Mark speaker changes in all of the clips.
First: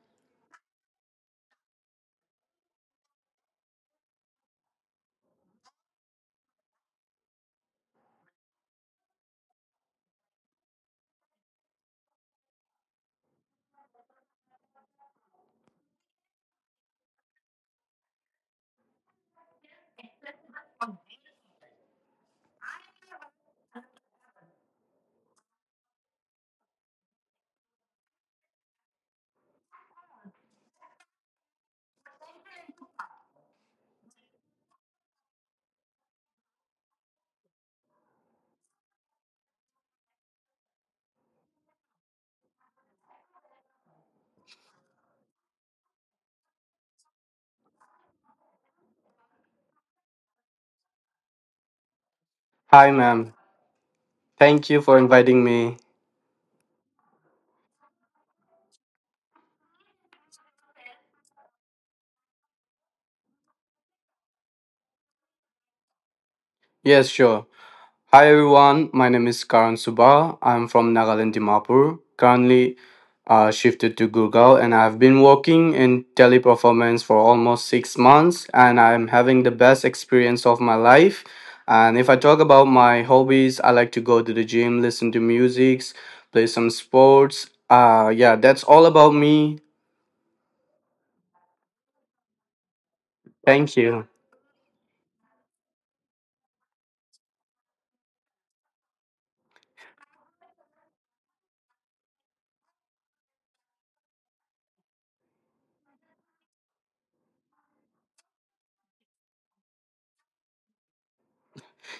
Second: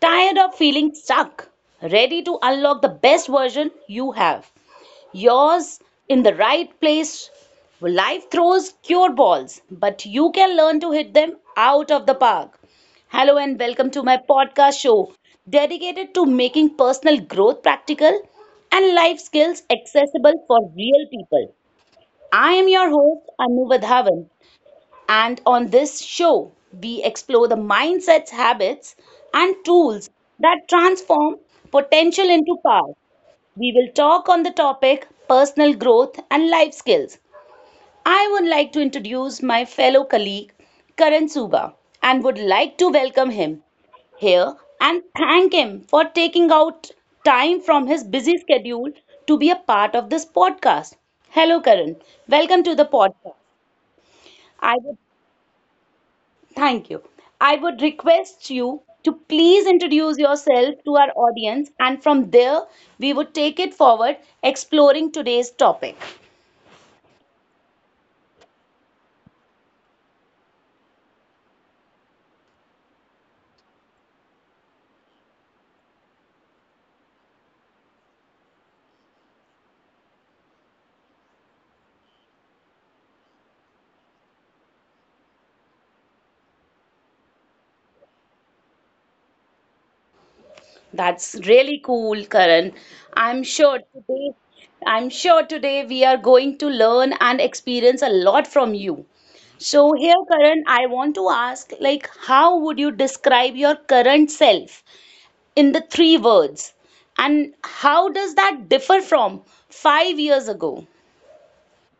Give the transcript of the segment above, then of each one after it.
Speaker 1: Tired of feeling stuck? Ready to unlock the best version you have? Yours in the right place. Life throws cure balls, but you can learn to hit them out of the park. Hello and welcome to my podcast show dedicated to making personal growth practical and life skills accessible for real people. I am your host Anu Vadhavan, and on this show, we explore the mindsets, habits, and tools that transform potential into power. We will talk on the topic personal growth and life skills. I would like to introduce my fellow colleague Karan Suba and would like to welcome him here and thank him for taking out time from his busy schedule to be a part of this podcast. Hello, Karan. Welcome
Speaker 2: Hi,
Speaker 1: to the
Speaker 2: ma'am.
Speaker 1: podcast.
Speaker 2: Thank you
Speaker 1: I
Speaker 2: for
Speaker 1: would
Speaker 2: inviting me.
Speaker 1: Thank you. I would request you to please introduce yourself to our audience, and from there, we would take it forward exploring today's topic.
Speaker 2: Yes, sure. Hi, everyone. My name is Karan Subha. I'm from Nagaland, Dimapur. Currently, shifted to Gurgaon, and I've been working in teleperformance for almost six months, and I'm having the best experience of my life. And if I talk about my hobbies, I like to go to the gym, listen to music, play some sports. Yeah, that's all about me.
Speaker 1: That's really cool, Karan. I'm
Speaker 2: Thank
Speaker 1: sure
Speaker 2: you.
Speaker 1: today, I'm sure today we are going to learn and experience a lot from you. So here, Karan, I want to ask, like, how would you describe your current self in the three words? And how does that differ from 5 years ago?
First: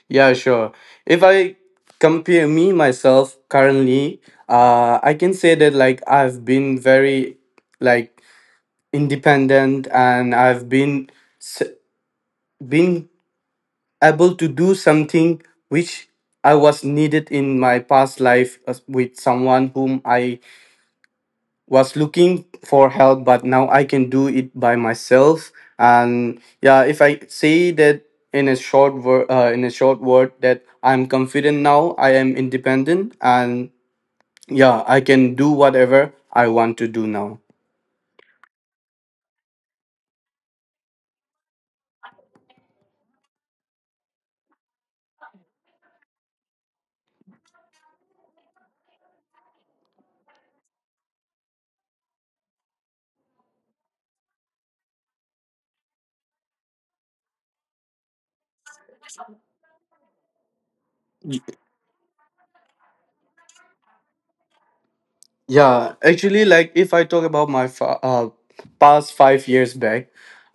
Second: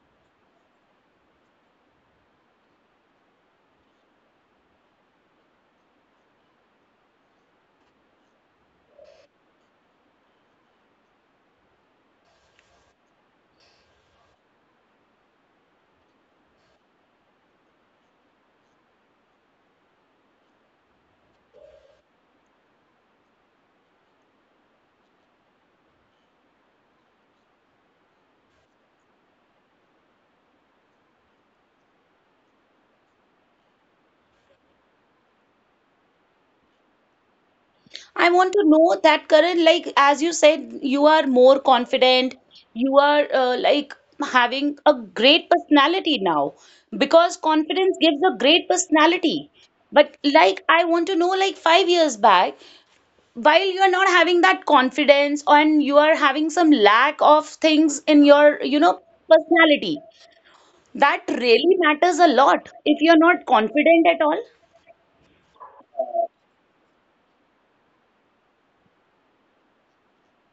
Speaker 2: Yeah, sure. If I compare me myself currently, I can say that like I've been very like independent and I've been s- been able to do something which I was needed in my past life with someone whom I was looking for help, but now I can do it by myself. And yeah, if I say that in a short word, in a short word, that I'm confident now, I am independent, and yeah, I can do whatever I want to do now.
Speaker 1: I want to know that Karan, like as you said, you are more confident. You are like having a great personality now because confidence gives a great personality. But like I want to know, like 5 years back, while you are not having that confidence and you are having some lack of things in your, you know, personality, that really matters a lot if you're not confident at all.
Speaker 2: Yeah, actually, like if I talk about my past five years back,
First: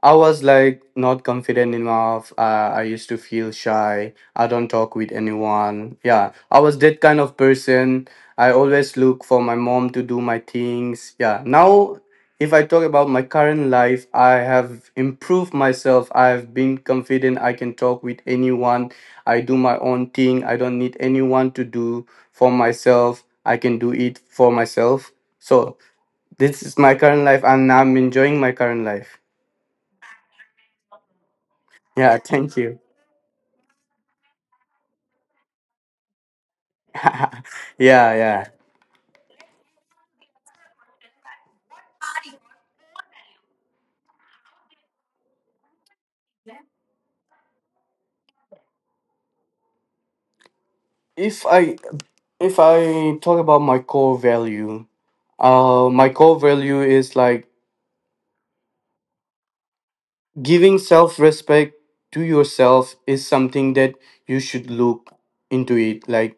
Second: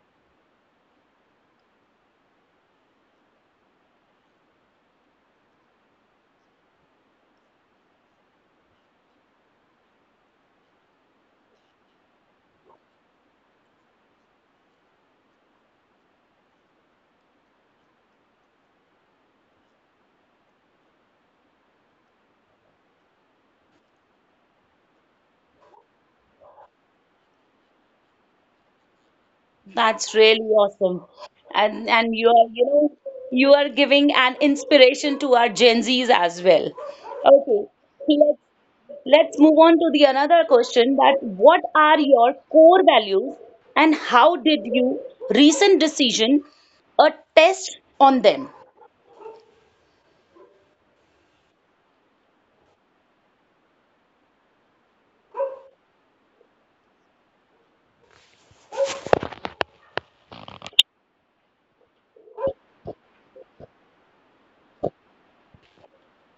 Speaker 2: I was like not confident enough. I used to feel shy. I don't talk with anyone. Yeah, I was that kind of person. I always look for my mom to do my things. Yeah, now if I talk about my current life, I have improved myself. I've been confident. I can talk with anyone. I do my own thing. I don't need anyone to do for myself. I can do it for myself. So, this is my current life, and I'm enjoying my current life.
Speaker 1: That's really awesome. And
Speaker 2: Yeah,
Speaker 1: you are,
Speaker 2: thank
Speaker 1: you
Speaker 2: you.
Speaker 1: know, you are giving an inspiration to our Gen Zs as well. Okay,
Speaker 2: Yeah, yeah.
Speaker 1: let's let's move on to the another question that what are your core values and how did you recent decision a test on them?
Speaker 2: If I if I talk about my core value is like giving self-respect to yourself is something that you should look into it. Like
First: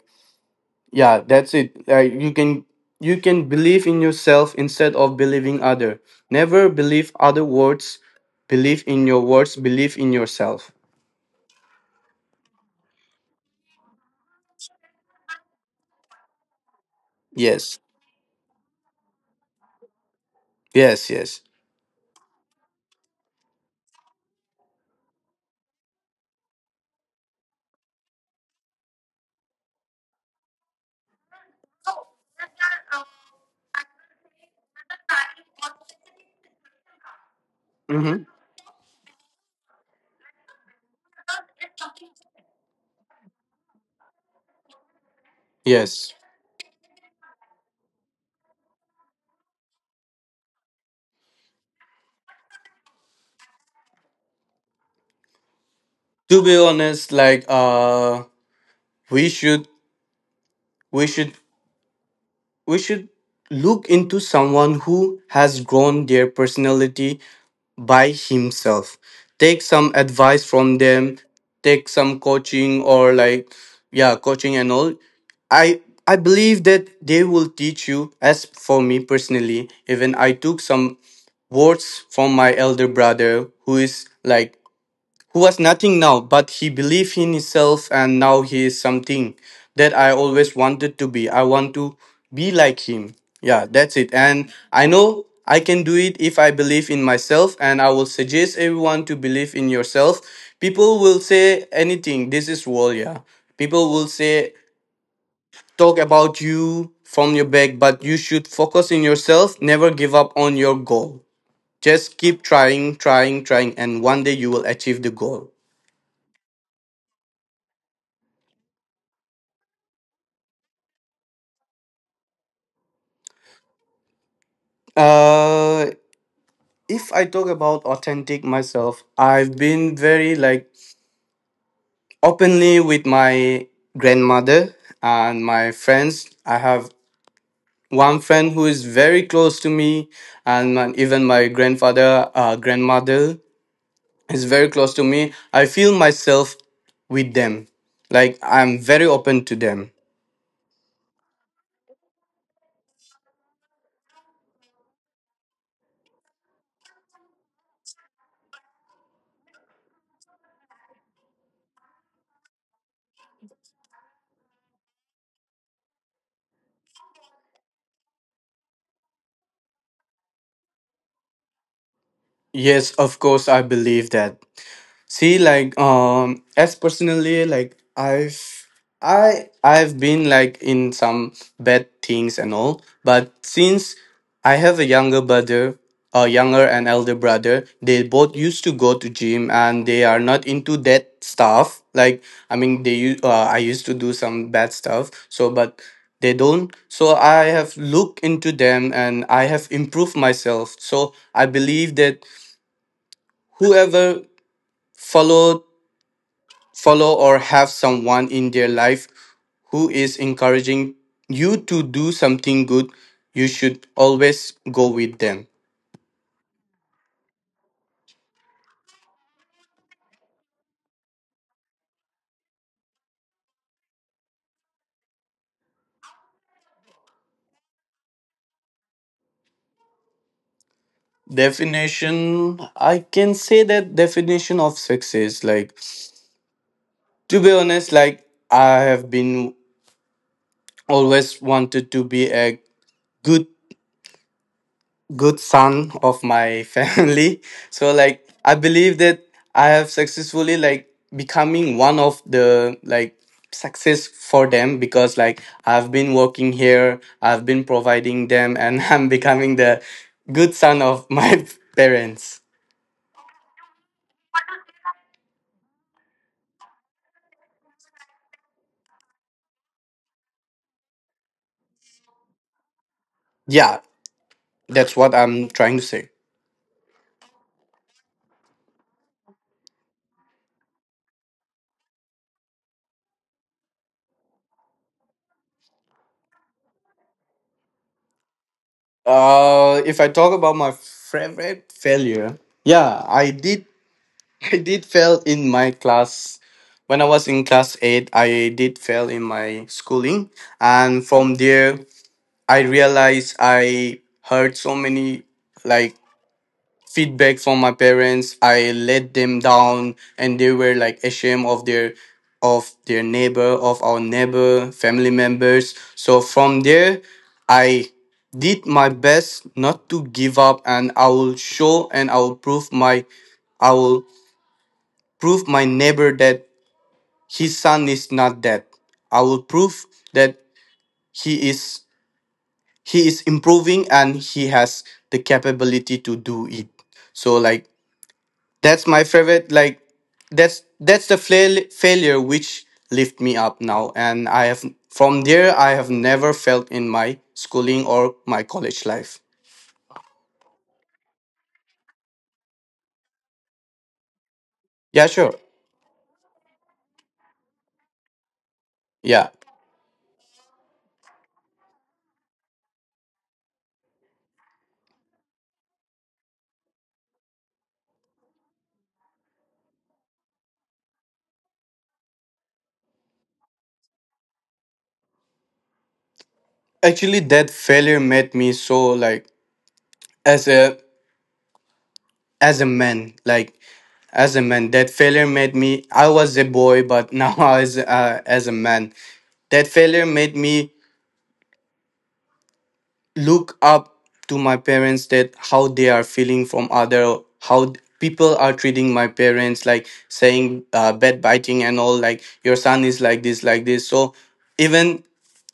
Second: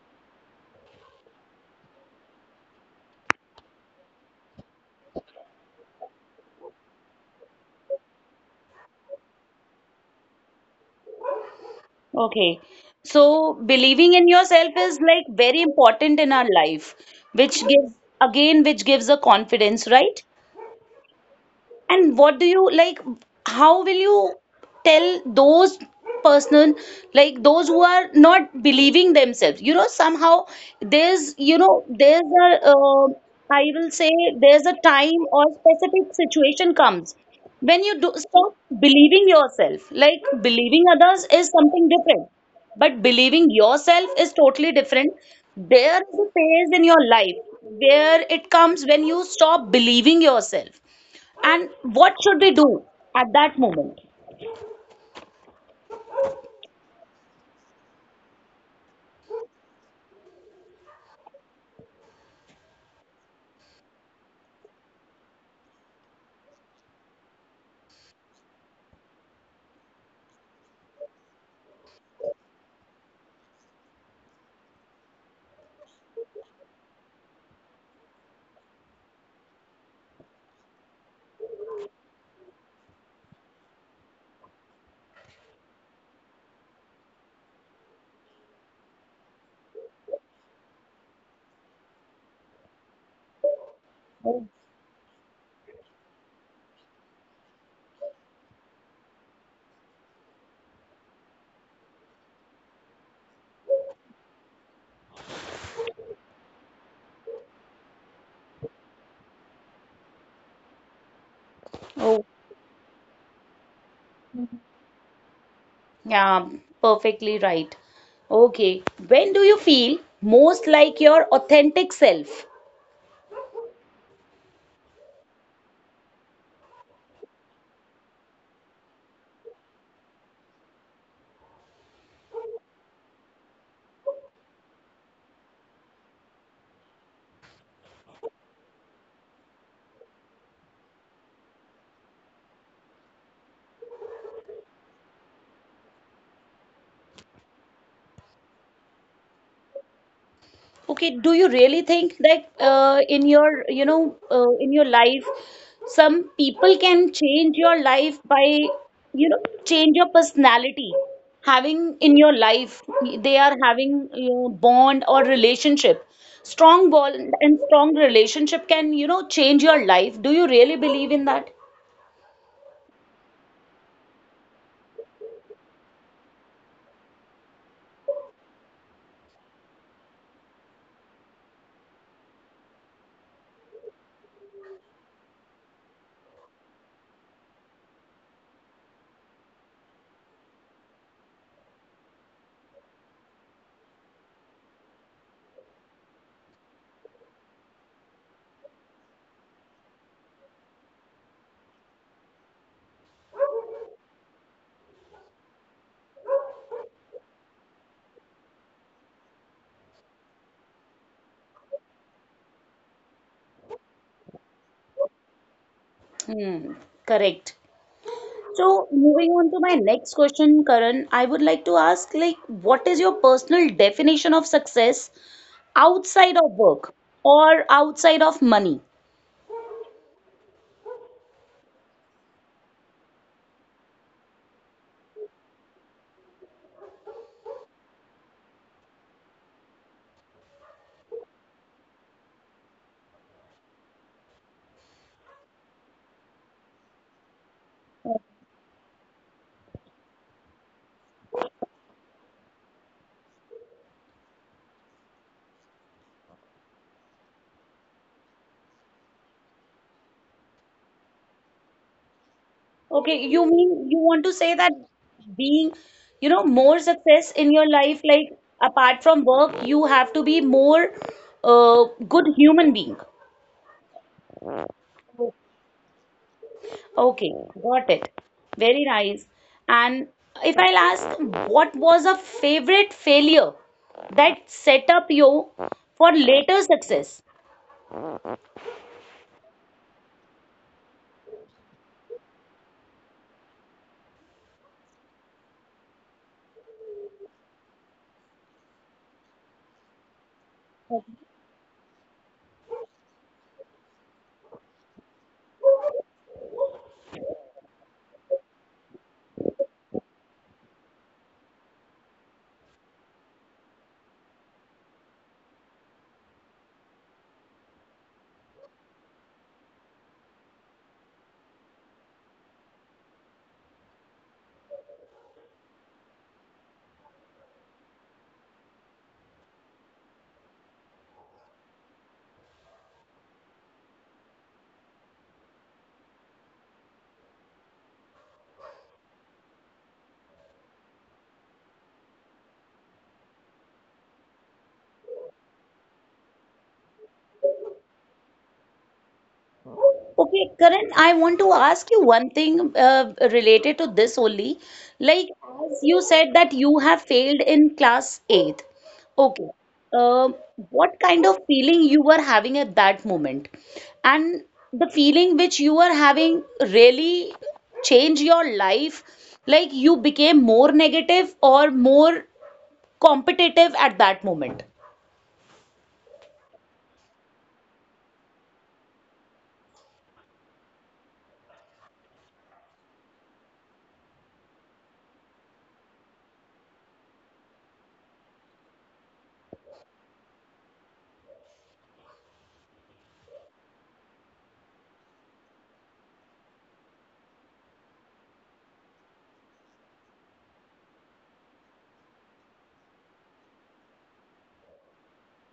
Speaker 2: yeah, that's it. Like you can believe in yourself instead of believing other. Never believe other words. Believe in your words, believe in yourself.
Speaker 1: Okay. So believing in yourself is like very important in our life, which
Speaker 2: Yes.
Speaker 1: gives again which gives a confidence, right?
Speaker 2: Yes, yes.
Speaker 1: And what do you like? How will you tell those person like those who are not believing themselves? You know, somehow there's you know there's a uh, I will say there's a time or specific situation comes when you do
Speaker 2: Mhm.
Speaker 1: stop believing yourself. Like believing others is something different, but believing yourself is totally different. There
Speaker 2: Yes.
Speaker 1: is a phase in your life where it comes when you stop believing yourself and what should we do at that moment?
Speaker 2: To be honest, like uh we should we should we should look into someone who has grown their personality by himself, take some advice from them, take some coaching, or like yeah, coaching and all. I i believe that they will teach you. As for me personally, even I took some words from my elder brother, who is like who was nothing now, but he believed in himself and now he is something that I always wanted to be. I want to be like him. Yeah, that's it. And I know I can do it if I believe in myself, and I will suggest everyone to believe in yourself. People will say anything. This is world. Yeah. People will say, talk about you from your back, but you should focus in yourself, never give up on your goal. Just
Speaker 1: Oh,
Speaker 2: keep trying, trying, trying, and one day you will achieve the goal.
Speaker 1: yeah, perfectly right. Okay, when do you feel most like your authentic self?
Speaker 2: Uh, if I talk about authentic myself, I've been very like openly with my grandmother and my friends. I have one friend who is very close to me, and even my grandfather, grandmother, is very close to me. I feel myself with them, like I'm very open to them.
Speaker 1: Okay, do you really think that in your, you know, in your life, some people can change your life by, you know, change your personality, having in your life, they are having, you know, bond or relationship. Strong bond and strong relationship can, you know, change your life. Do you really believe in that?
Speaker 2: Yes, of course, I believe that. See, like, as personally, like, I've been like in some bad things and all, but since I have a younger brother, a younger and elder brother, they both used to go to gym and they are not into that stuff. Like, I mean, I used to do some bad stuff, so, but they don't. So I have looked into them and I have improved myself. So I believe that whoever follow follow or have someone in their life who is encouraging you to do something good, you should always go with them.
Speaker 1: Hmm, correct. So moving on to my next question, Karan, I would like to ask, like, what is your personal definition of success? Outside of work or outside of money.
Speaker 2: Definition, I can say that definition of success like to be honest, like I have been always wanted to be a good good son of my family. So like I believe that I have successfully like becoming one of the like success for them, because like I've been working here, I've been providing them, and I'm becoming the good son of my parents.
Speaker 1: Okay, you mean you want to say that being, you know, more success in your life, like apart from work, you have to be more good human being.
Speaker 2: Yeah, that's what I'm trying to say.
Speaker 1: Okay, got it. Very nice. And if I'll ask, what was a favorite failure that set up you for later success?
Speaker 2: If I talk about my favorite failure, yeah, I did. I did fail in my class. When I was in class 8, I did fail in my schooling. And from there, I realized I heard so many like feedback from my parents. I let them down and they were like ashamed of their neighbor, of our neighbor, family members. So from there, I did my best not to give up, and I will show and I will prove my neighbor that his son is not dead. I will prove that he is he is improving and he has the capability to do it. So like that's my favorite like that's the failure which lift me up now, and I have from there I have never felt in my schooling or my college life.
Speaker 1: Okay, Karan, I want to ask you one thing related to this only.
Speaker 2: Yeah,
Speaker 1: Like,
Speaker 2: sure.
Speaker 1: as you said that you have failed in class eighth.
Speaker 2: Yeah.
Speaker 1: Okay. Um what kind of feeling you were having at that moment? And the feeling which you were having really changed your life? Like, you became more negative or more competitive at that moment?
Speaker 2: Actually that failure made me so like as a as a man, as a man that failure made me, I was a boy, but now as a man, that failure made me look up to my parents, that how they are feeling from other, how people are treating my parents, like saying bad biting and all like your son is like this, like this. So even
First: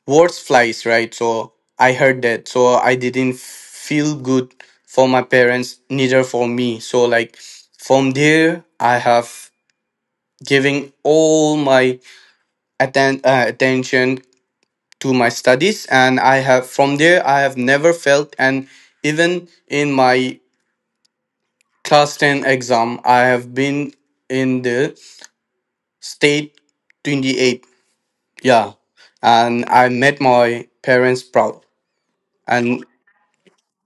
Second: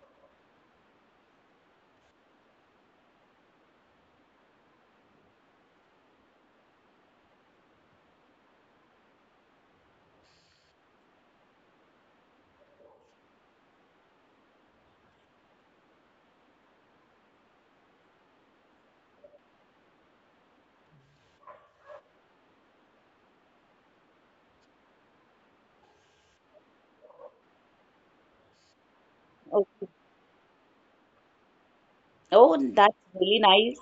Speaker 2: words flies, right? So I heard that, so I didn't feel good for my parents, neither for me. So like from there I have giving all my attention to my studies, and I have from there I have never felt. And even in my class 10 exam I have been in the state 28. Yeah, and I
Speaker 1: Okay.
Speaker 2: made my parents proud.
Speaker 1: Oh,
Speaker 2: And
Speaker 1: that's really nice.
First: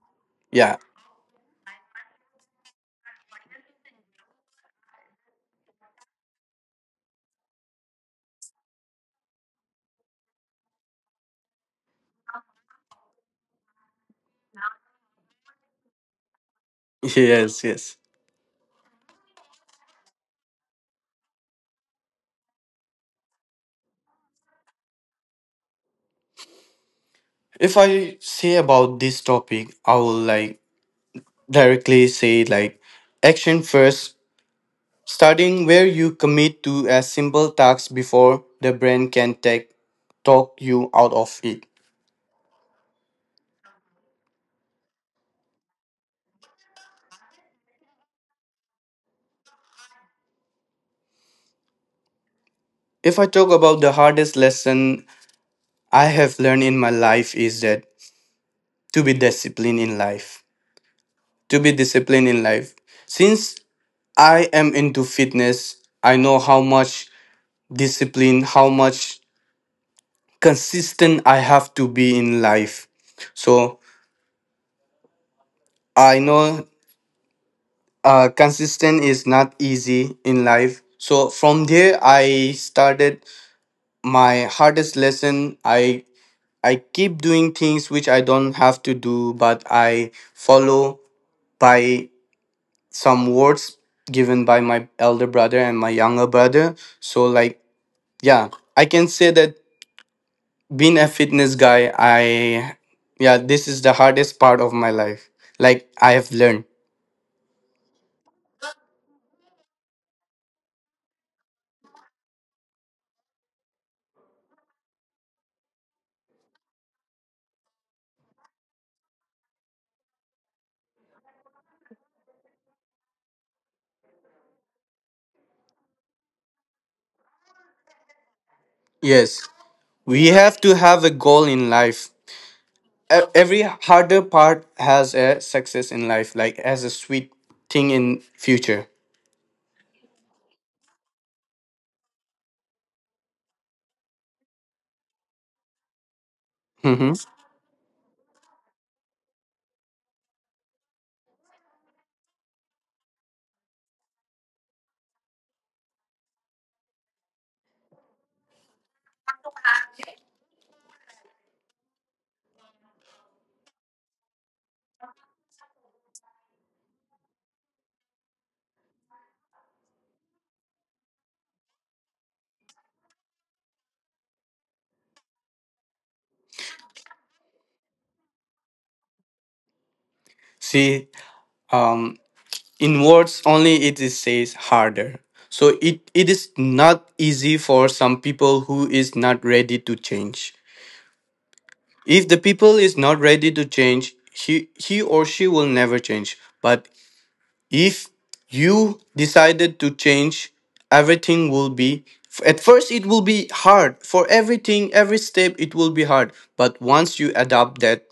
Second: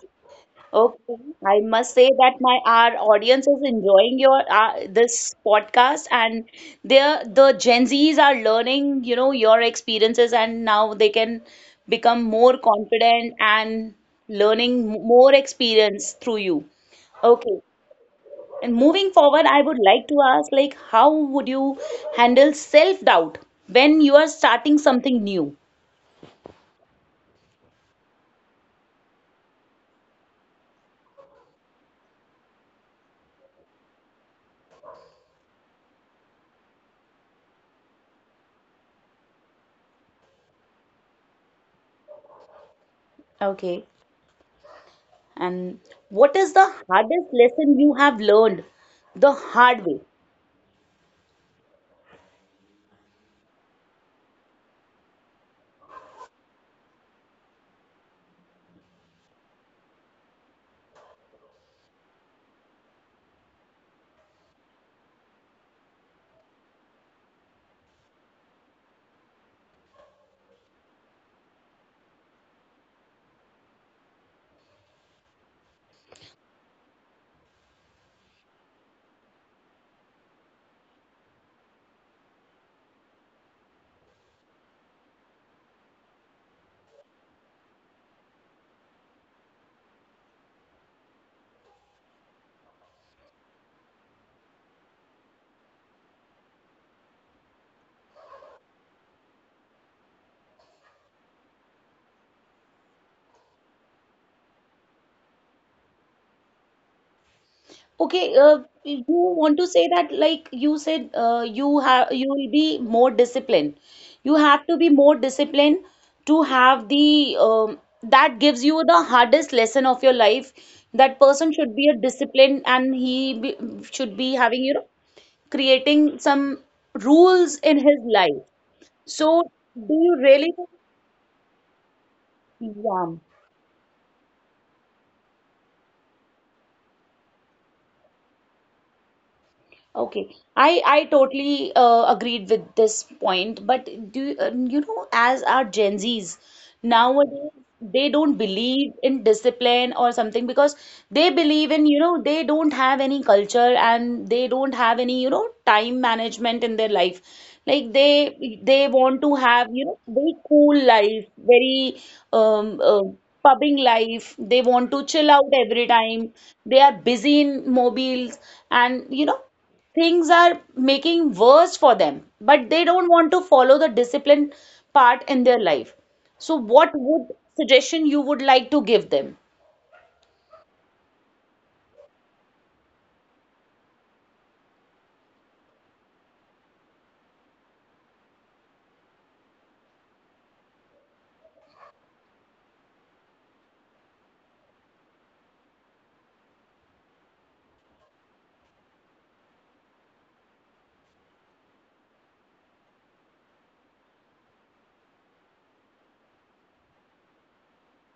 Speaker 2: yeah.
Speaker 1: Okay, I must say that my our audience is enjoying your this podcast and they're the Gen Zs are learning, you know, your experiences and now they can become more confident and learning more experience through you. Okay.
Speaker 2: Yes, yes.
Speaker 1: And moving forward, I would like to ask like how would you handle self-doubt when you are starting something new?
Speaker 2: If I say about this topic, I will like directly say like action first, starting where you commit to a simple task before the brain can take talk you out of it.
Speaker 1: Okay. And what is the hardest lesson you have learned the hard way?
Speaker 2: If I talk about the hardest lesson I have learned in my life, is that to be disciplined in life. To be disciplined in life. Since I am into fitness, I know how much discipline, how much consistent I have to be in life. So I know consistent is not easy in life. So from there I started my hardest lesson. I keep doing things which I don't have to do, but I follow by some words given by my elder brother and my younger brother. So like yeah, I can say that being a fitness guy, I yeah, this is the hardest part of my life. Like I have learned.
Speaker 1: Okay, you want to say that like you said, you have you will be more disciplined. You have to be more disciplined to have the that gives you the hardest lesson of your life. That person should be a disciplined and he be, should be having you know creating some rules in his life. So
Speaker 2: Yes.
Speaker 1: do you
Speaker 2: We
Speaker 1: really
Speaker 2: have
Speaker 1: think?
Speaker 2: to have a goal in life.
Speaker 1: Yeah.
Speaker 2: Every harder part has a success in life, like as a sweet thing in future.
Speaker 1: Okay, I totally agreed with this point, but you know, as our Gen Zs
Speaker 2: Hmm.
Speaker 1: nowadays, they don't believe in discipline or something because they believe in, you know, they don't have any culture and they don't have any, you know, time management in their life. Like they want to have, you know, very cool life, very um, uh, pubbing life. They want to chill out every time. They are busy in mobiles and you know things are making worse for them, but they don't want to follow the discipline part in their life. So, what would suggestion you would like to give them?
Speaker 2: See, um, in words only it is says harder. So it is not easy for some people who is not ready to change. If the people is not ready to change, he or she will never change. But if you decided to change, everything will be at first it will be hard for everything, every step it will be hard, but once you adopt that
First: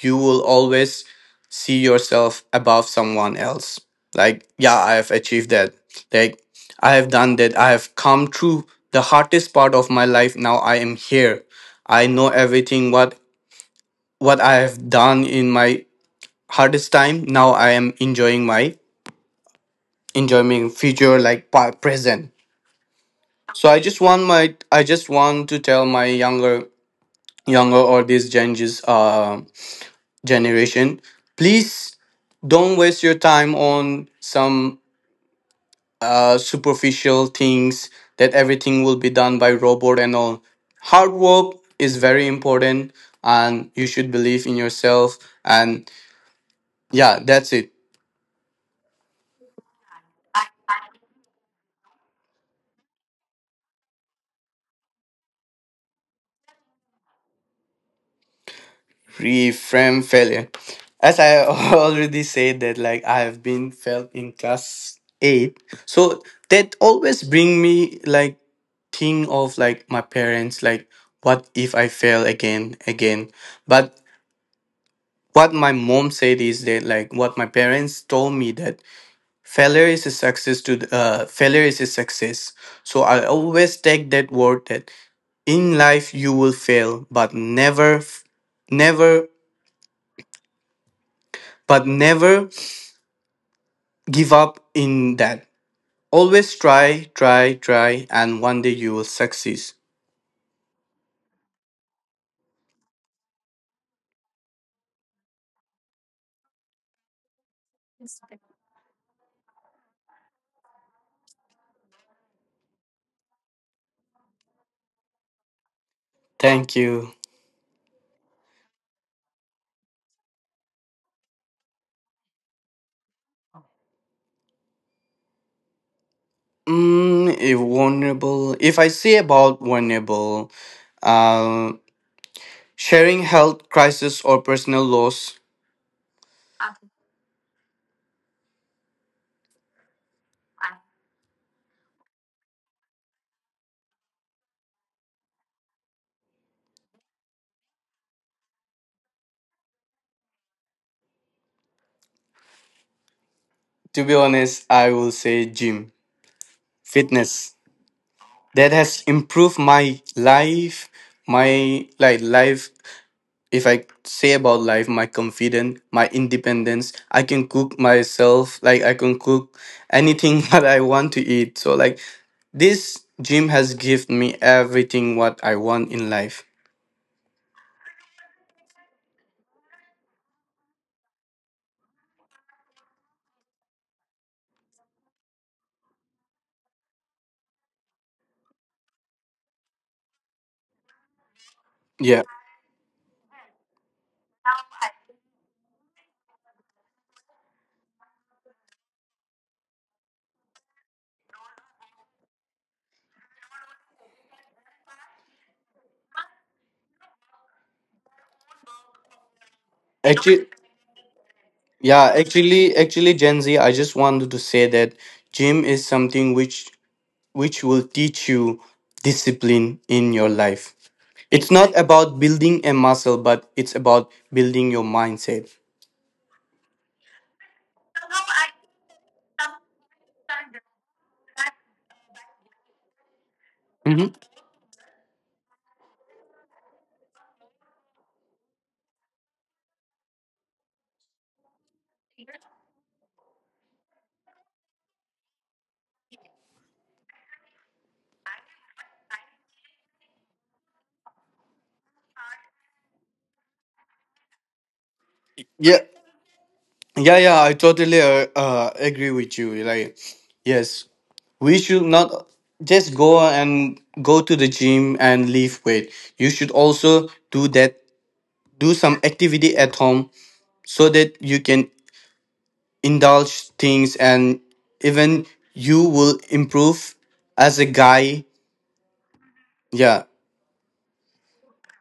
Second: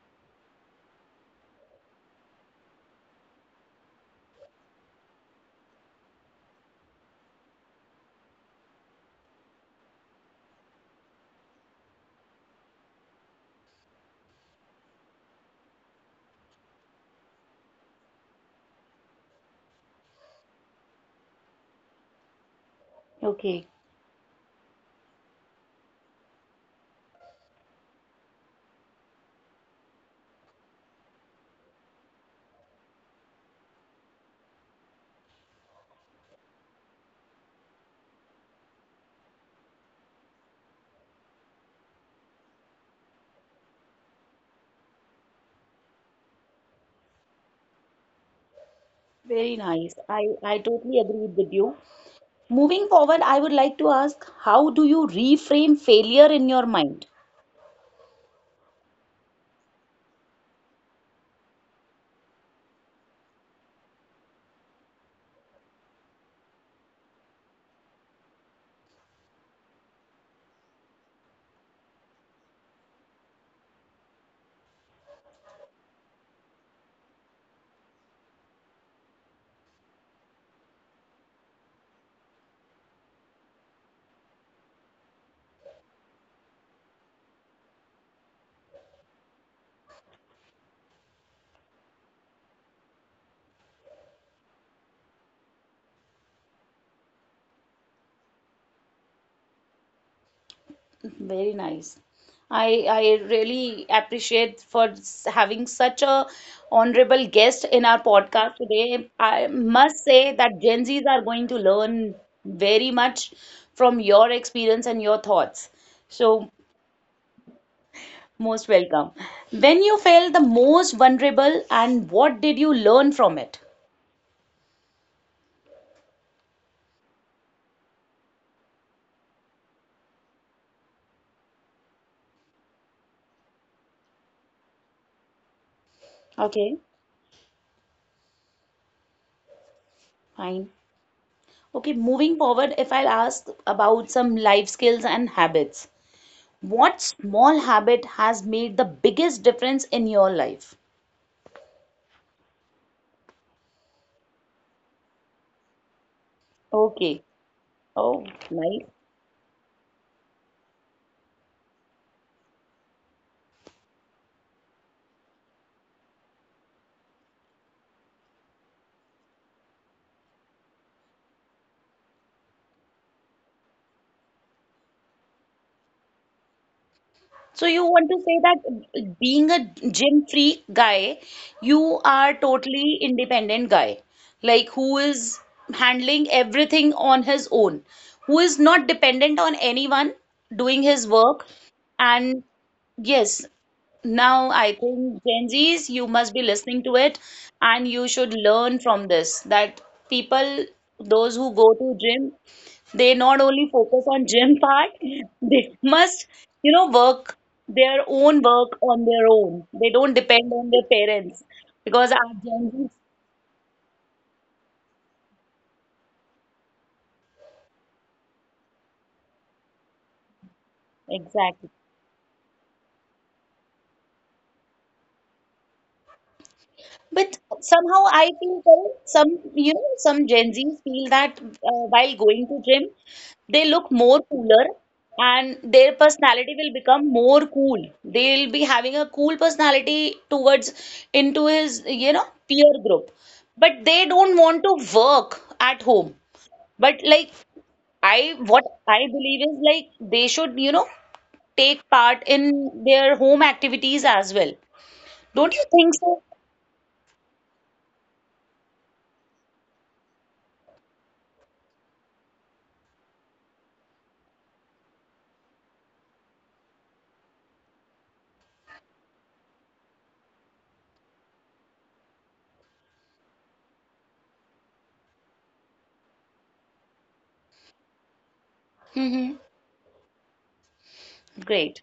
Speaker 2: you will always see yourself above someone else. Like yeah, I have achieved that. Like I have done that, I have come through the hardest part of my life. Now I am here. I know everything what I have done in my hardest time. Now I am enjoying my enjoying future like present.
Speaker 1: Okay,
Speaker 2: So I just want to tell my younger or this changes generation, please don't waste your time on some superficial things, that everything will be done by robot and all. Hard work is very important, and you should believe in yourself, and yeah, that's it.
Speaker 1: very nice. I totally agree with you. Moving forward, I would like to ask, how do you reframe failure in your mind?
Speaker 2: Pre from failure. As I already said that like I have been failed in class 8, so that always bring me like think of like my parents, like what if I fail again. But what my mom said is that like what my parents told me that failure is a success to the, failure is a success. So I always take that word that in life you will fail, but never, f- never but never give up in that. Always try, try, try, and one day you will succeed.
Speaker 1: Very nice. I really appreciate for having such a honorable guest in our podcast today. I must say that Gen Zs are going to learn very much from your experience and your thoughts. So,
Speaker 2: Thank you.
Speaker 1: most welcome. When you felt the most vulnerable and what did you learn from it?
Speaker 2: Mm, if vulnerable, if I say about vulnerable, uh, sharing health crisis or personal loss.
Speaker 1: Okay, fine. Okay, moving forward, if I'll ask about some life skills and habits. What small habit has made the biggest difference in your life?
Speaker 2: To be honest, I will say gym,
Speaker 1: Okay.
Speaker 2: fitness.
Speaker 1: Oh,
Speaker 2: That
Speaker 1: nice.
Speaker 2: has improved my life, my like life if I say about life, my confidence, my independence, I can cook myself. Like I can cook anything that I want to eat. So like this gym has given me everything what I want in life.
Speaker 1: So you want to say that being a gym free guy, you are totally independent guy, like who is handling everything on his own, who is not dependent on anyone doing his work.
Speaker 2: Yeah.
Speaker 1: And yes, now I think Gen Zs, you must be listening to it and you should learn from this that people, those who go to gym they not only focus on gym part, they must, you know, work their own work on their own. They don't
Speaker 2: Actually,
Speaker 1: depend on their parents because
Speaker 2: yeah,
Speaker 1: our Gen
Speaker 2: actually,
Speaker 1: Zs,
Speaker 2: actually, Gen Z, I just wanted to say that gym is something which will teach you discipline in your life. It's
Speaker 1: exactly.
Speaker 2: not about building a muscle, but it's about building your mindset.
Speaker 1: But somehow I feel that some, you know, some Gen Zs feel that while going to gym, they look
Speaker 2: Mhm.
Speaker 1: more cooler and their personality will become more cool. They'll be having a cool personality towards into his, you know, peer group. But they don't want to work at home. But like I, what I believe is like they should, you know, take part in their home activities as well. Don't you
Speaker 2: Yeah,
Speaker 1: think so?
Speaker 2: Yeah, yeah, I totally agree with you. Like, yes, we should not just go to the gym and lift weight. You should also do that, do some activity at home so that you can indulge things and even you will improve as a guy.
Speaker 1: Mm-hmm.
Speaker 2: Yeah.
Speaker 1: Great.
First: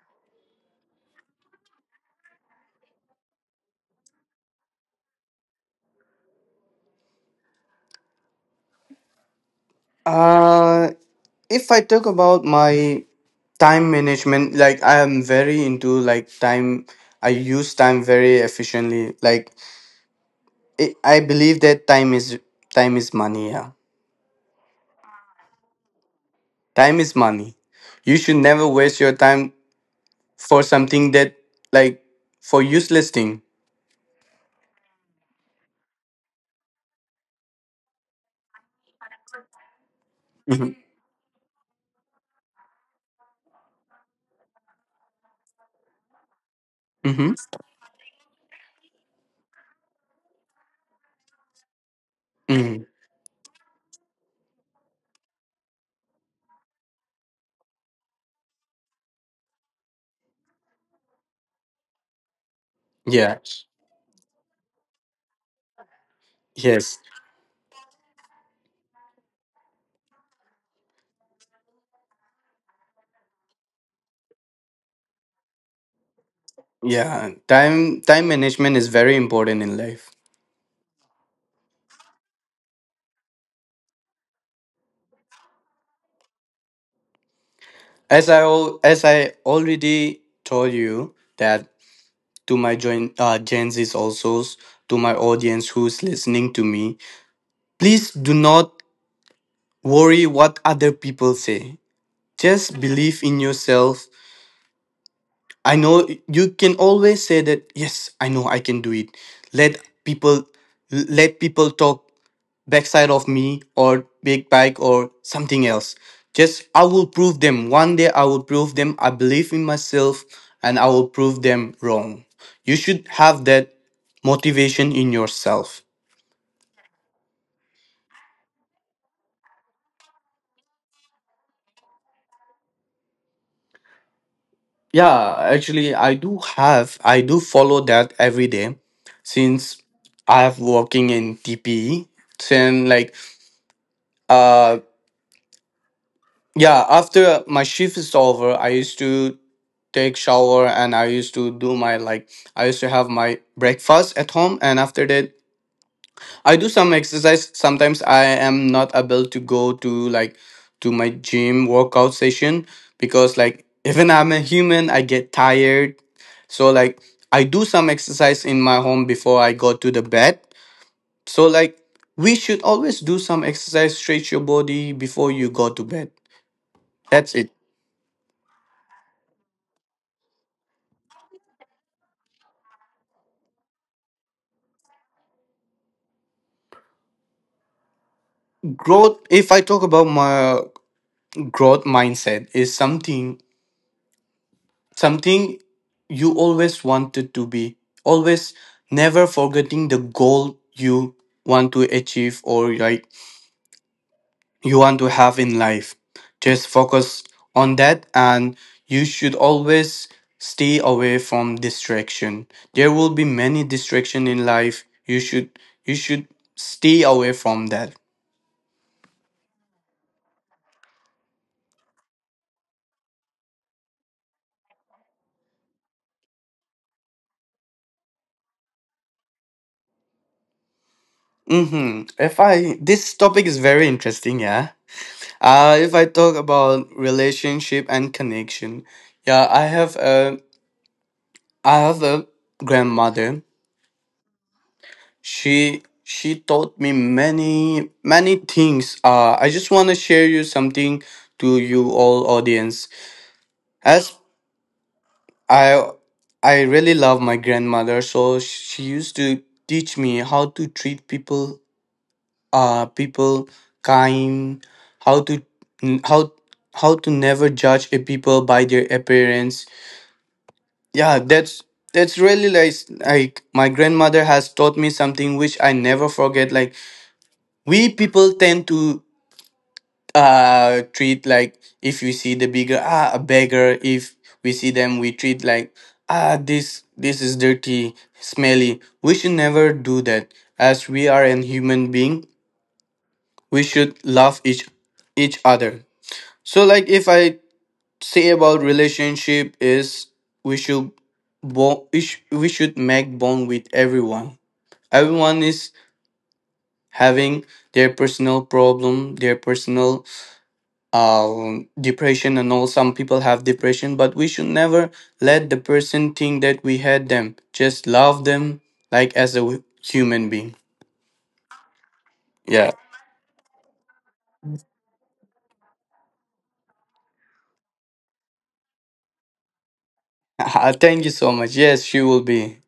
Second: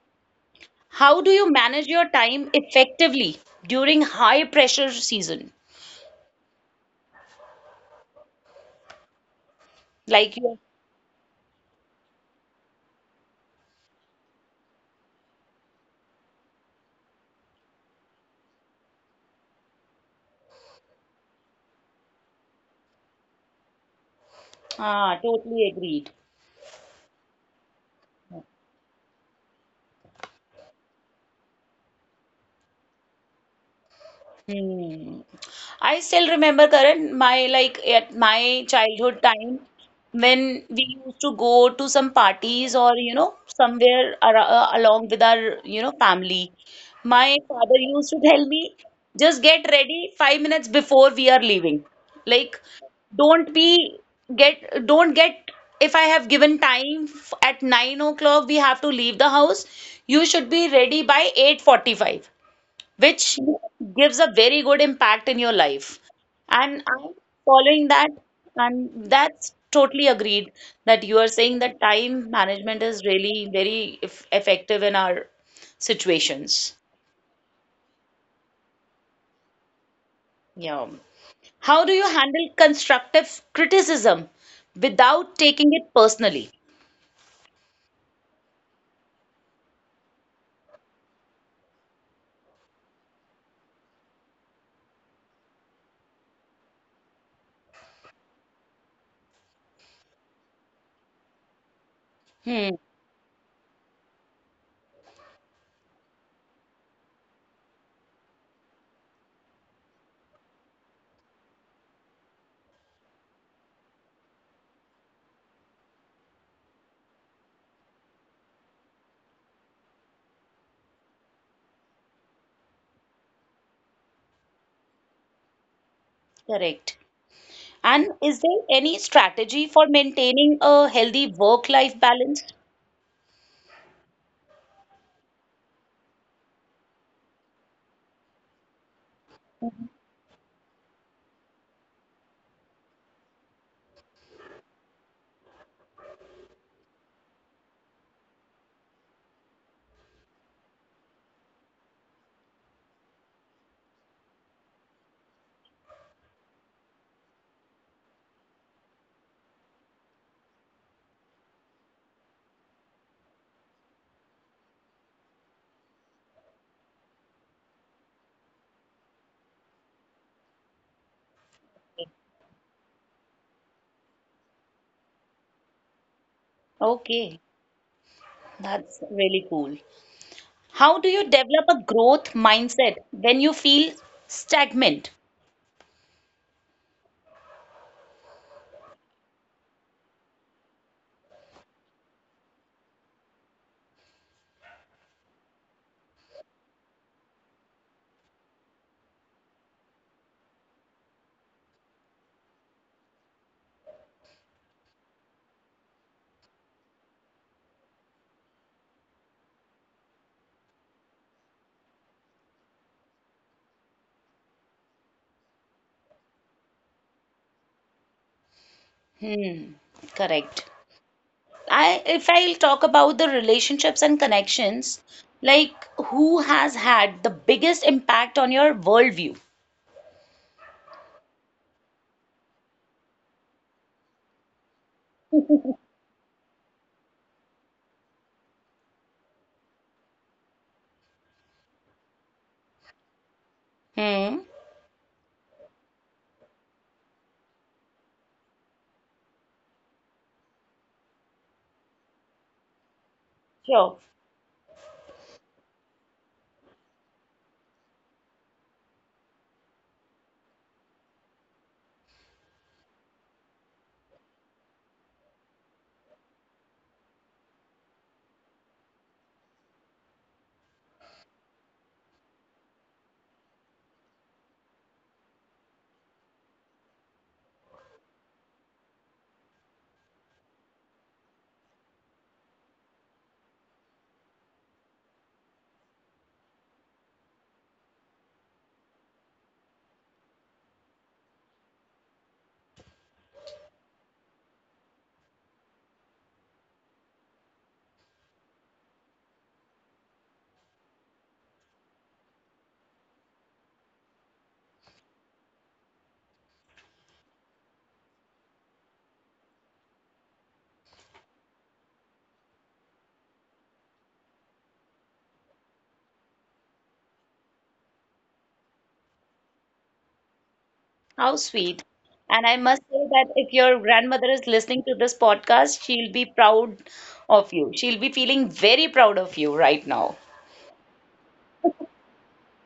Speaker 1: How do you manage your time effectively during high pressure season? Like you,
Speaker 2: Uh, if I talk about my time management, like I am very into like time. I use time very efficiently. Like I believe that time is money. Yeah,
Speaker 1: ah, totally agreed.
Speaker 2: time is money. You should never waste your time for something that like for useless thing.
Speaker 1: Hmm. I still remember, Karan, my like at my childhood time when
Speaker 2: Mm-hmm.
Speaker 1: we used to go to some parties or you know somewhere ar along with our you know family.
Speaker 2: Mm-hmm.
Speaker 1: My father used to tell me, just get ready 5 minutes before we are leaving. Like,
Speaker 2: Mm-hmm.
Speaker 1: don't be don't get if I have given time at 9 o'clock we have to leave the house. You should be ready by 8:45 which
Speaker 2: Yeah.
Speaker 1: gives a very good impact in your life. And
Speaker 2: Yes.
Speaker 1: I'm following that, and that's totally agreed that you are saying that time management is really effective in our situations.
Speaker 2: Yeah. Time management is very important in life.
Speaker 1: Yeah. How do you handle constructive criticism without taking it personally?
Speaker 2: As I already told you that to my join Gen Z's also to my audience who's listening to me, please do not worry what other people say.
Speaker 1: Hmm,
Speaker 2: Just believe in yourself. I know you can always say that, yes, I know I can do it. Let people Let people talk backside of me or big bike or something else. Just I will prove them. One day I will prove them I believe in myself and I will prove them wrong. You should have that motivation in yourself.
Speaker 1: correct. And is there any strategy for maintaining a healthy work-life balance?
Speaker 2: Yeah, actually, I do follow that every day since I have working in TPE. Then, uh, yeah, after my shift is over, I used to take shower and I used to do my I used to have my breakfast at home, and after that, I do some exercise. Sometimes I am not able to go to to my gym workout session because like even I'm a human, I get tired. So like I do some exercise in my home before I go to the bed. So like we should always do some exercise, stretch your body before you go to bed. That's
Speaker 1: Okay,
Speaker 2: it.
Speaker 1: that's really cool. How do you develop a growth mindset when you feel stagnant?
Speaker 2: Growth If I talk about my growth mindset, is something you always wanted to be. Always never forgetting the goal you want to achieve or like you want to have in life. Just focus on that and you should always stay away from distraction. There will be many distraction in life. You should stay away from that.
Speaker 1: Hmm, correct. I if I'll talk about the relationships and connections, like who has had the biggest impact on your worldview?
Speaker 2: Mhm. If I This topic is very interesting, yeah. If I talk about relationship and connection. Yeah, I have a grandmother.
Speaker 1: Hmm,
Speaker 2: She taught me many many things. I just want to share you something to you all audience.
Speaker 1: sure.
Speaker 2: As i I really love my grandmother, so she used to teach me how to treat people, uh people kind, how to how how to never judge a people by their appearance. Yeah, that's really like my grandmother has taught me something which I never forget. Like we people tend to treat like, if we see the bigger ah a beggar, if we see them, we treat like, ah, this is dirty, smelly. We should never do that. As we are an human being, we should love each other. So like if I say about relationship is we should we should make bond with everyone. Everyone is having their personal problem, their personal depression and all. Some people have depression, but we should never let the person think that we hate them. Just love them like as a human being.
Speaker 1: How sweet. And I
Speaker 2: Yeah.
Speaker 1: must say that if your grandmother is listening to this podcast, she'll be proud of you. She'll be feeling very proud of you right now.
Speaker 2: Thank you so much. Yes, she will be.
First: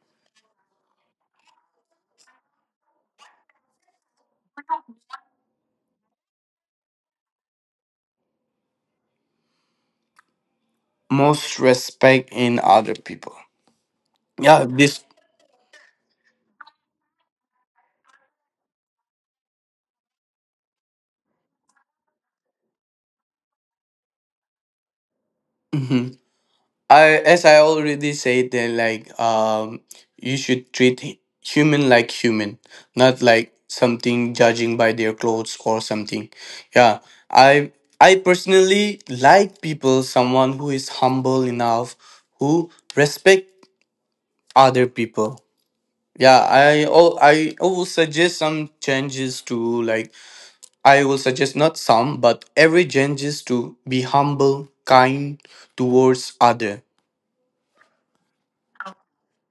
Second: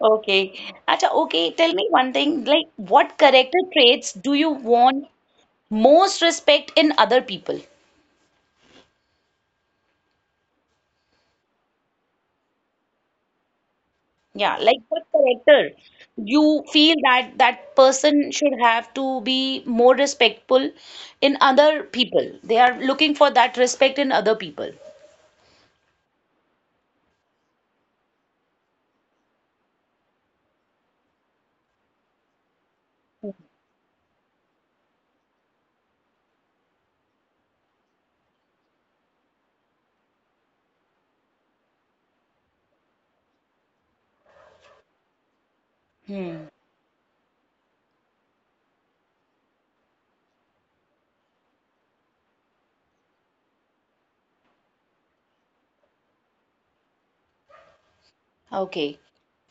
Speaker 1: Okay. Acha, okay, tell me one thing, like what character traits do you want most respect in other people?
Speaker 2: most respect in other people
Speaker 1: Yeah,
Speaker 2: yeah
Speaker 1: like what
Speaker 2: this
Speaker 1: character you feel that that person should have to be more respectful in other people? They are looking for that respect in other people.
Speaker 2: Mhm. I As I already said then like you should treat human like human, not like something judging by their clothes or something. Yeah. I I personally like people, someone who is humble enough, who respect other people. Yeah,
Speaker 1: Hmm.
Speaker 2: I will suggest some changes to like I will suggest not some but every changes to be humble, kind towards other.
Speaker 1: Okay.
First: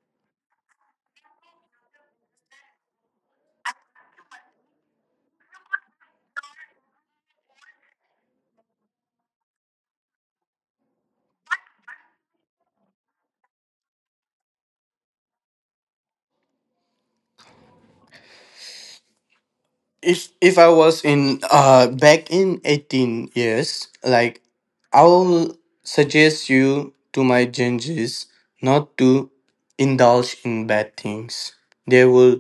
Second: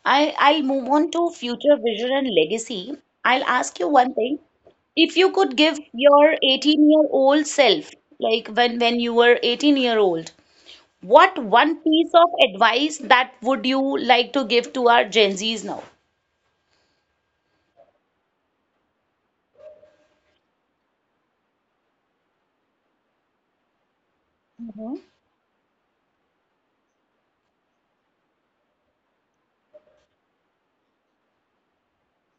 Speaker 1: I'll move on to future vision and legacy. I'll ask you one thing. If you could give your 18-year-old self, like when you were 18-year-old, what one piece of advice that would you like to give to our Gen Zs now?
Speaker 2: If I was in back in 18 years, like
Speaker 1: Mhm.
Speaker 2: I'll suggest you to my gingers not to indulge in bad things. They will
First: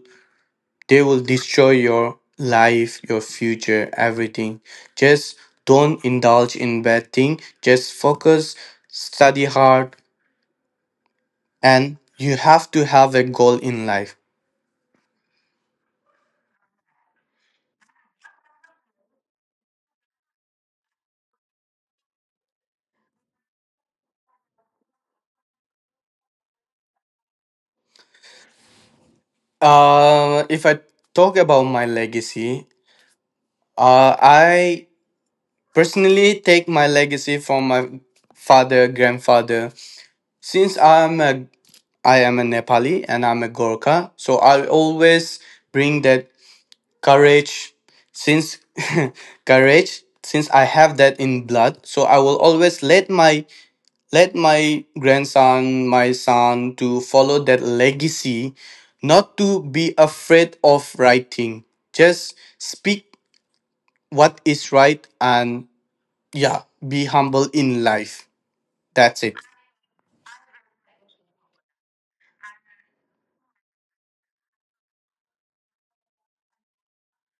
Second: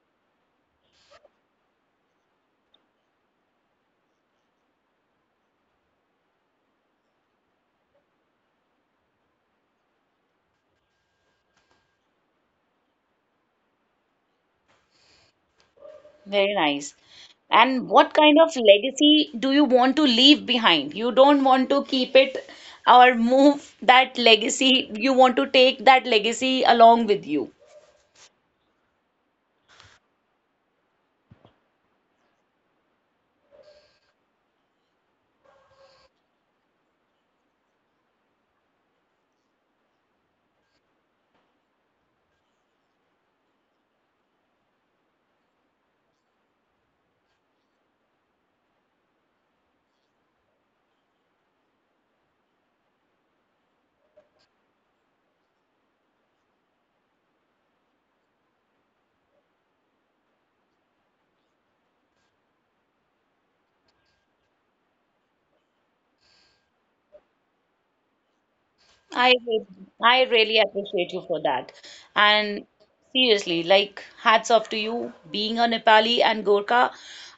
Speaker 2: they will destroy your life, your future, everything. Just don't indulge in bad thing. Just focus, study hard, and you have to have a goal in life.
Speaker 1: Very nice. And what kind of legacy do you want to leave behind? You don't want to keep it or move that legacy. You want to take that legacy along with you.
Speaker 2: If I talk about my legacy, I personally, take my legacy from my father, grandfather. Since I am a Nepali and I'm a Gorkha, so I always bring that courage. Since courage, since I have that in blood, so I will always let my grandson, my son, to follow that legacy, not to be afraid of writing. Just speak what is right and yeah, be humble in life. That's it.
Speaker 1: I re- I really appreciate you for that. And seriously, like hats off to you being a Nepali and Gorkha.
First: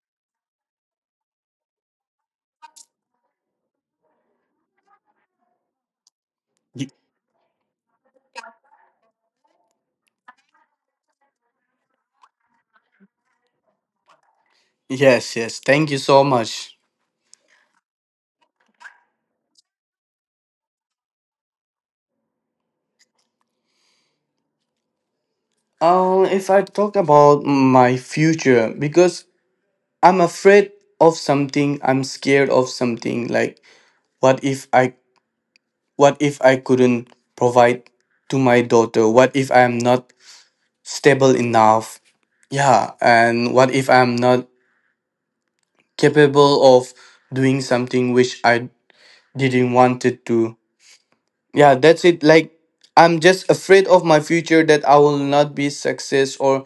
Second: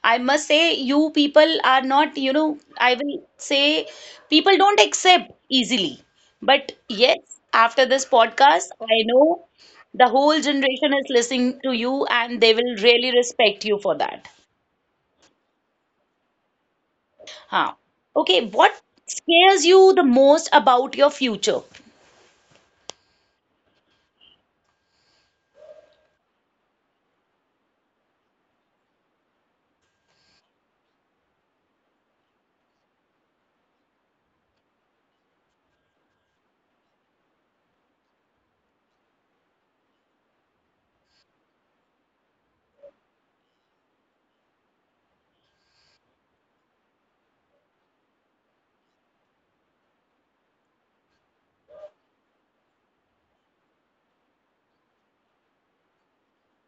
Speaker 1: I must say you people are not, you know, I will say people don't accept easily. But
Speaker 2: Y-
Speaker 1: yes, after this podcast, I know the whole generation is listening to you and they will really respect you for that.
Speaker 2: Yes, yes. Thank you so much.
Speaker 1: Huh. Okay, what scares you the most about your future?
Speaker 2: If I talk about my future, because I'm afraid of something, I'm scared of something. Like, what if I, what if I couldn't provide to my daughter? What if I'm not stable enough? Yeah, and what if I'm not capable of doing something which I didn't wanted to? Yeah, that's it. Like I'm just afraid of my future that I will not be success. Or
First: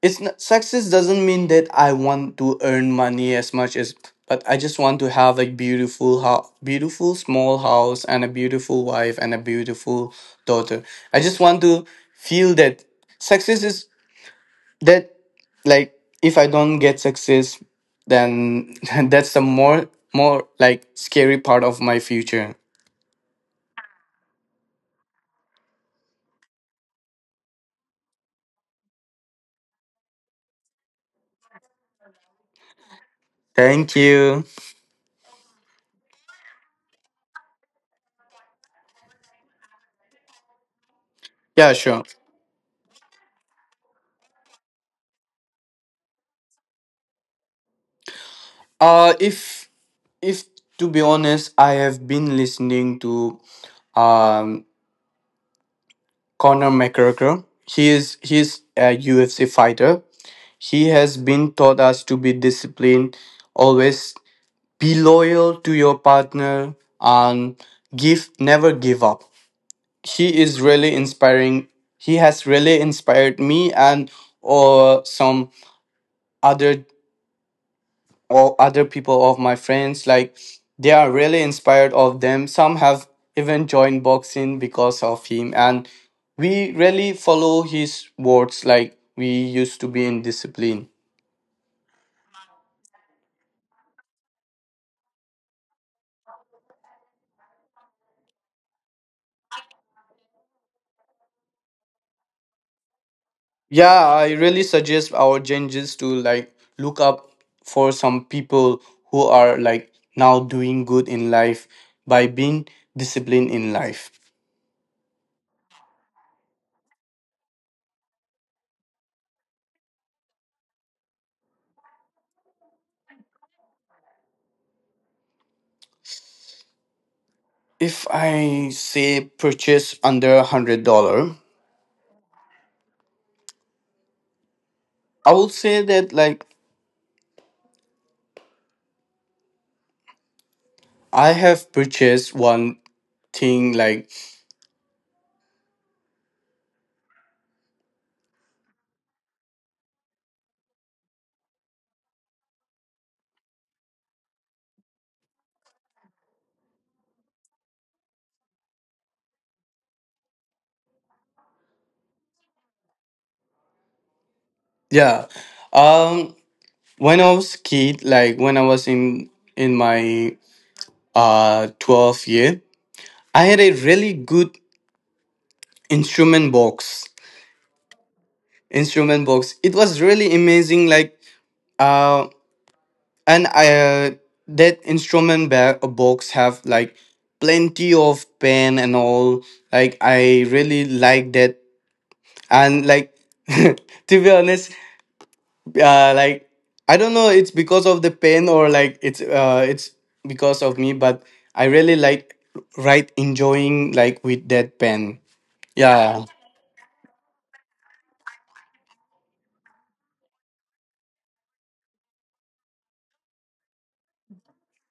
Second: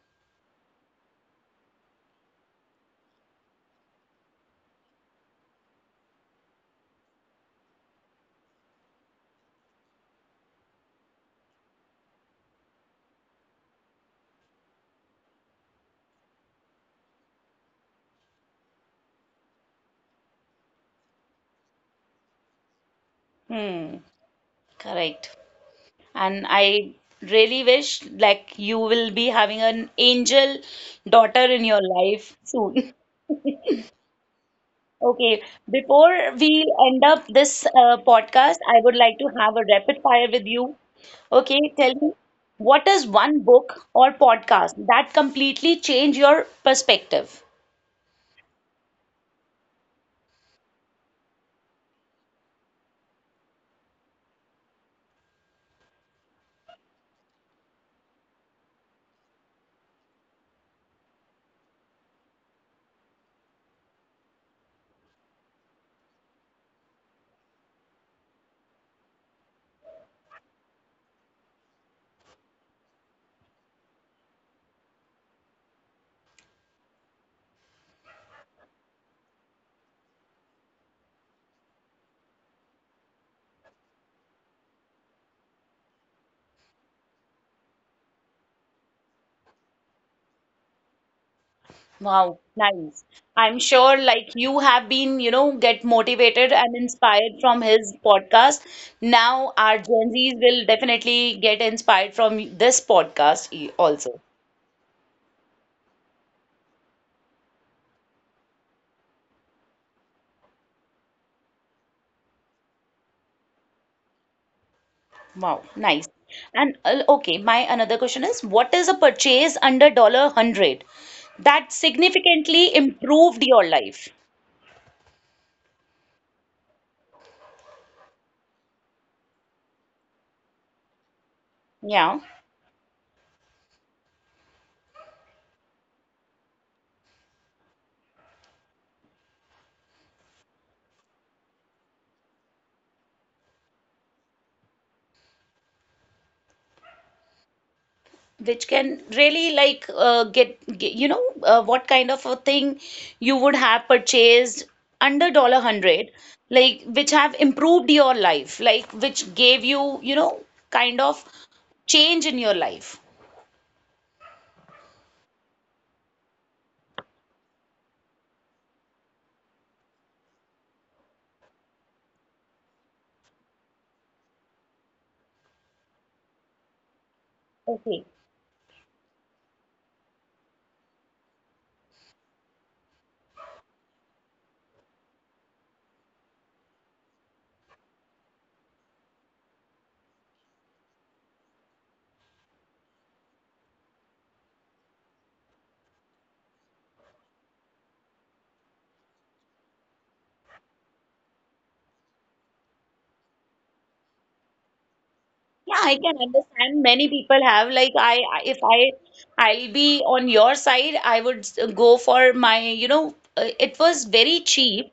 Speaker 2: it's not success doesn't mean that I want to earn money as much as, but I just want to have like beautiful house, beautiful small house and a beautiful wife and a beautiful daughter. I just want to feel that success is that like if I don't get success, then that's the more like scary part of my future.
Speaker 1: Hmm, correct. And I really wish like you will be having an angel daughter in your life soon.
Speaker 2: Thank you.
Speaker 1: Okay, before we end up this podcast, I would like to have a rapid fire with you. Okay,
Speaker 2: Yeah,
Speaker 1: tell
Speaker 2: sure.
Speaker 1: me, what is one book or podcast that completely changed your perspective?
Speaker 2: Uh, if if to be honest, I have been listening to um Conor McGregor. He is a UFC fighter. He has been taught us to be disciplined, always be loyal to your partner, and give never give up. He is really inspiring. He has really inspired me. And or some other or other people of my friends, like they are really inspired of them. Some have even joined boxing because of him, and we really follow his words like we used to be in discipline.
Speaker 1: Wow, nice. I'm sure like you have been, you know, get motivated and inspired from his podcast. Now our Gen Zs will definitely get inspired from this podcast
Speaker 2: Yeah,
Speaker 1: also.
Speaker 2: I really suggest our changes to like look up for some people who are like now doing good in life by being disciplined in life.
Speaker 1: Wow, nice. And okay, my another question is what is a purchase under dollar hundred that significantly improved your life?
Speaker 2: If I say purchase under $100,
Speaker 1: Yeah.
Speaker 2: I would say that like I have purchased one thing like.
Speaker 1: Which can really like get you know what kind of a thing you would have purchased under dollar hundred like which have improved your life like which gave you you know kind of change in your life.
Speaker 2: Yeah. Um when I was kid, like when I was in my 12th year, I had a really good instrument box.
Speaker 1: Okay,
Speaker 2: Instrument box. It was really amazing like uh and I that box have like plenty of pen and all. Like I really like that and like to be honest like I don't know it's because of the pen or like it's because of me, but I really like write enjoying like with that pen.
Speaker 1: yeah, I can
Speaker 2: Yeah.
Speaker 1: understand many people have like if I'll be on your side I would go for my you know it was very cheap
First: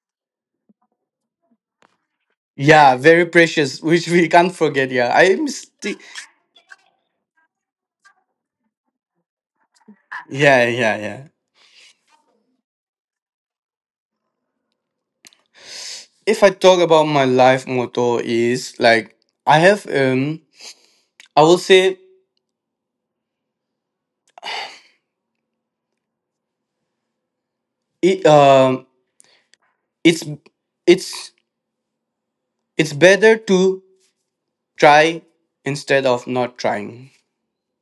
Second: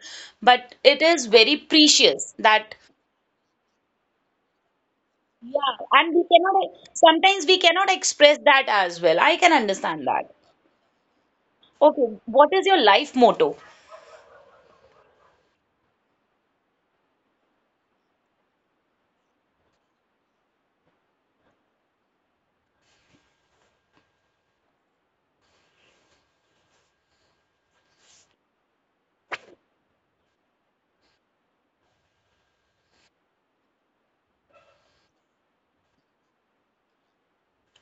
Speaker 1: but it is very precious that.
Speaker 2: Yeah, very precious. Which we can't forget. Yeah, i'm
Speaker 1: Yeah,
Speaker 2: sti-
Speaker 1: and we cannot, e, sometimes we cannot express that as well. I can understand that.
Speaker 2: yeah yeah yeah.
Speaker 1: Okay, what is your life motto?
Speaker 2: If I talk about my life motto is like I have I will say it it's it's it's better to try instead of not trying.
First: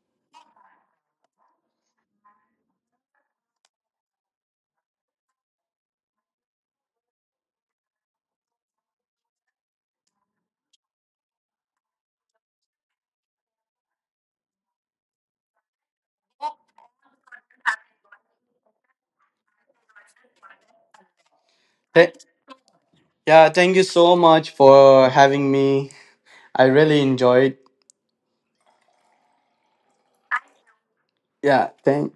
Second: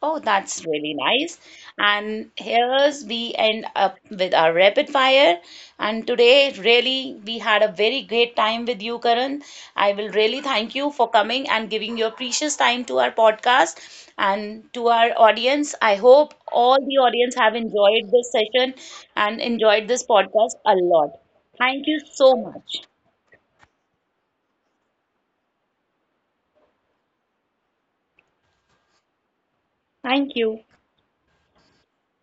Speaker 1: Oh, that's really nice. And here's we end up with our rapid fire. And today, really, we had a very great time with you, Karan. I will really thank you for coming and giving your precious time to our podcast and to our audience. I hope all the audience have enjoyed this session and enjoyed this podcast a lot. Thank you so much.
Speaker 2: Yeah, thank you so much for having me. I really enjoyed.
Speaker 1: Thank you.
Speaker 2: Yeah, thank